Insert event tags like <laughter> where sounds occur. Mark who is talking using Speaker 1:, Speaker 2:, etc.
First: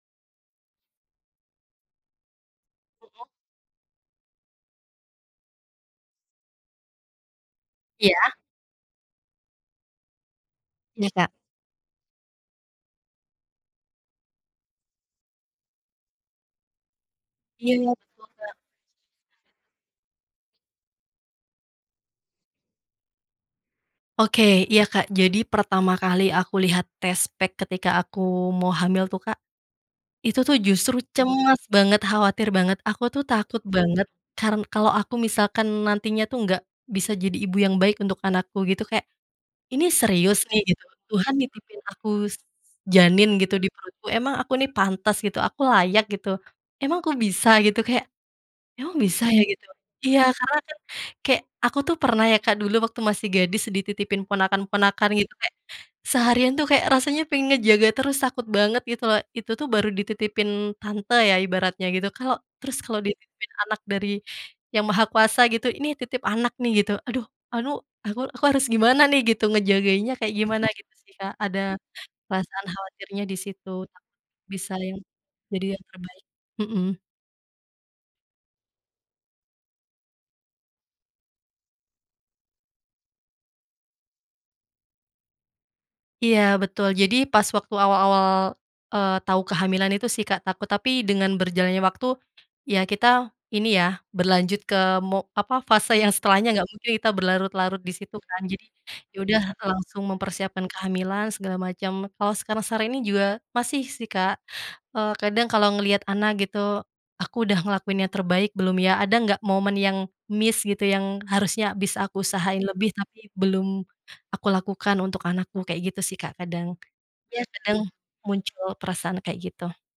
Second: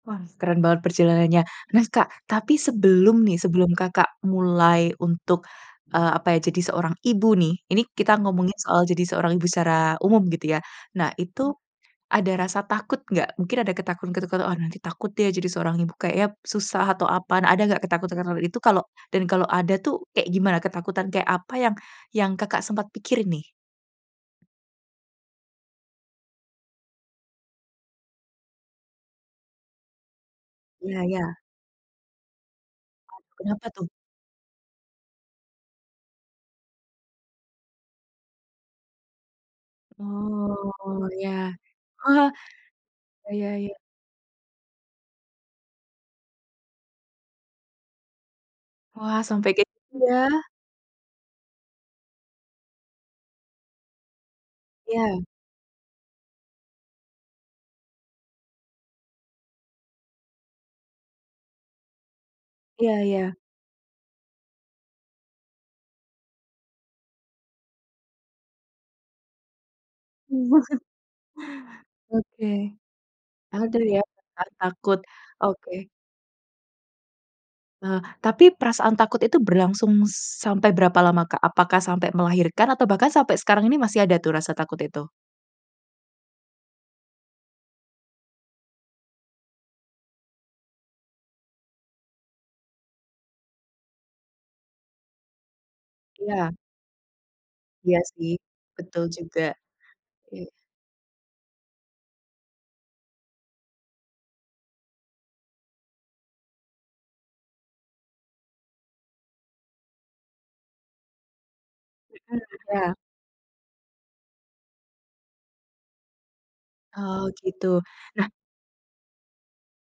Speaker 1: Wah, keren banget perjalanannya. Terus, Kak tapi sebelum
Speaker 2: Mhm.
Speaker 1: nih, sebelum Kakak mulai untuk, eee, apa ya jadi seorang ibu nih, ini kita
Speaker 2: Iya.
Speaker 1: ngomongin soal jadi seorang ibu secara umum gitu ya.
Speaker 2: Iya,
Speaker 1: Nah
Speaker 2: Kak.
Speaker 1: itu ada rasa takut nggak? Mungkin ada ketakutan-ketakutan, "Oh, nanti takut deh jadi seorang ibu kayaknya susah," atau apaan ada
Speaker 2: Iya,
Speaker 1: nggak-nggak
Speaker 2: betul,
Speaker 1: ketakutan-ketakutan
Speaker 2: Kak,
Speaker 1: itu kalau dan kalau ada tuh kayak gimana ketakutan kayak apa yang yang Kakak sempat pikirin nih?
Speaker 2: Oke, iya, Kak, jadi pertama kali aku lihat test pack ketika aku mau hamil tuh, Kak. Itu tuh justru
Speaker 1: Iya iya.
Speaker 2: cemas banget, khawatir banget aku tuh
Speaker 1: Aduh,
Speaker 2: takut
Speaker 1: kenapa tuh?
Speaker 2: banget karen kalau aku misalkan nantinya tuh nggak bisa jadi ibu yang baik untuk anakku gitu kayak, "Ini serius nih?" gitu,
Speaker 1: Oh, iya.
Speaker 2: "Tuhan nitipin aku
Speaker 1: Oh
Speaker 2: janin
Speaker 1: oh, iya
Speaker 2: gitu di
Speaker 1: iya.
Speaker 2: perutku? Emang aku nih pantas gitu? Aku layak gitu? Emang kok bisa?" gitu, kayak, "Emang
Speaker 1: Wah,
Speaker 2: bisa ya?"
Speaker 1: sampe
Speaker 2: Gitu.
Speaker 1: kayak gitu
Speaker 2: Iya
Speaker 1: ya.
Speaker 2: karena kan kayak aku tuh pernah ya, Kak, dulu waktu masih gadis dititipin ponakan-ponakan
Speaker 1: Iya.
Speaker 2: gitu kayak seharian tuh kayak rasanya aku yang ngejaga terus takut banget gitu loh. Itu tuh baru dititipin tante ya ibaratnya gitu, kalo terus kalau
Speaker 1: Iya iya.
Speaker 2: dititipin anak dari Yang Maha Kuasa gitu, "Ini titip anak nih," gitu aduh, "Alu aku aku harus gimana nih gitu ngejagainnya kayak gimana?"
Speaker 1: <chuckles>
Speaker 2: Gitu sih, Kak. Ada
Speaker 1: Oke.
Speaker 2: perasaan khawatirnya di situ,
Speaker 1: Ada ya,
Speaker 2: tak
Speaker 1: benar
Speaker 2: bisa lin
Speaker 1: takut.
Speaker 2: jadi yang
Speaker 1: Oke.
Speaker 2: terbaik, hmm.
Speaker 1: Nah, tapi perasaan takut itu berlangsung sampai berapa lama, Kak? Apakah sampai melahirkan atau bahkan sampai sekarang ini masih ada tuh rasa takut itu?
Speaker 2: Iya betul, jadi pas waktu awal-awal, eee, tau kehamilan itu sih, Kak, takut tapi dengan berjalannya waktu, ya kita ini ya berlanjut ke mo apa, fase yang
Speaker 1: Iya.
Speaker 2: setelahnya, nggak mungkin kita berlarut-larut di
Speaker 1: Iya
Speaker 2: situ
Speaker 1: sih,
Speaker 2: kan? Jadi
Speaker 1: betul
Speaker 2: ya udah
Speaker 1: juga.
Speaker 2: langsung
Speaker 1: Iya.
Speaker 2: mempersiapkan kehamilan segala macem. Kalau sekarang-sekarang ini juga masih sih, Kak, eee, kadang kalau ngelihat anak gitu, "Aku udah ngelakuin yang terbaik belum ya? Ada nggak momen yang missed gitu, yang harusnya bisa aku
Speaker 1: Hmm,
Speaker 2: usahain lebih
Speaker 1: iya.
Speaker 2: tapi belum aku lakukan untuk anakku?" kayak gitu sih, Kak, kadang.
Speaker 1: Oh
Speaker 2: Ya
Speaker 1: gitu,
Speaker 2: kadang
Speaker 1: nah
Speaker 2: muncul perasaan kayak gitu.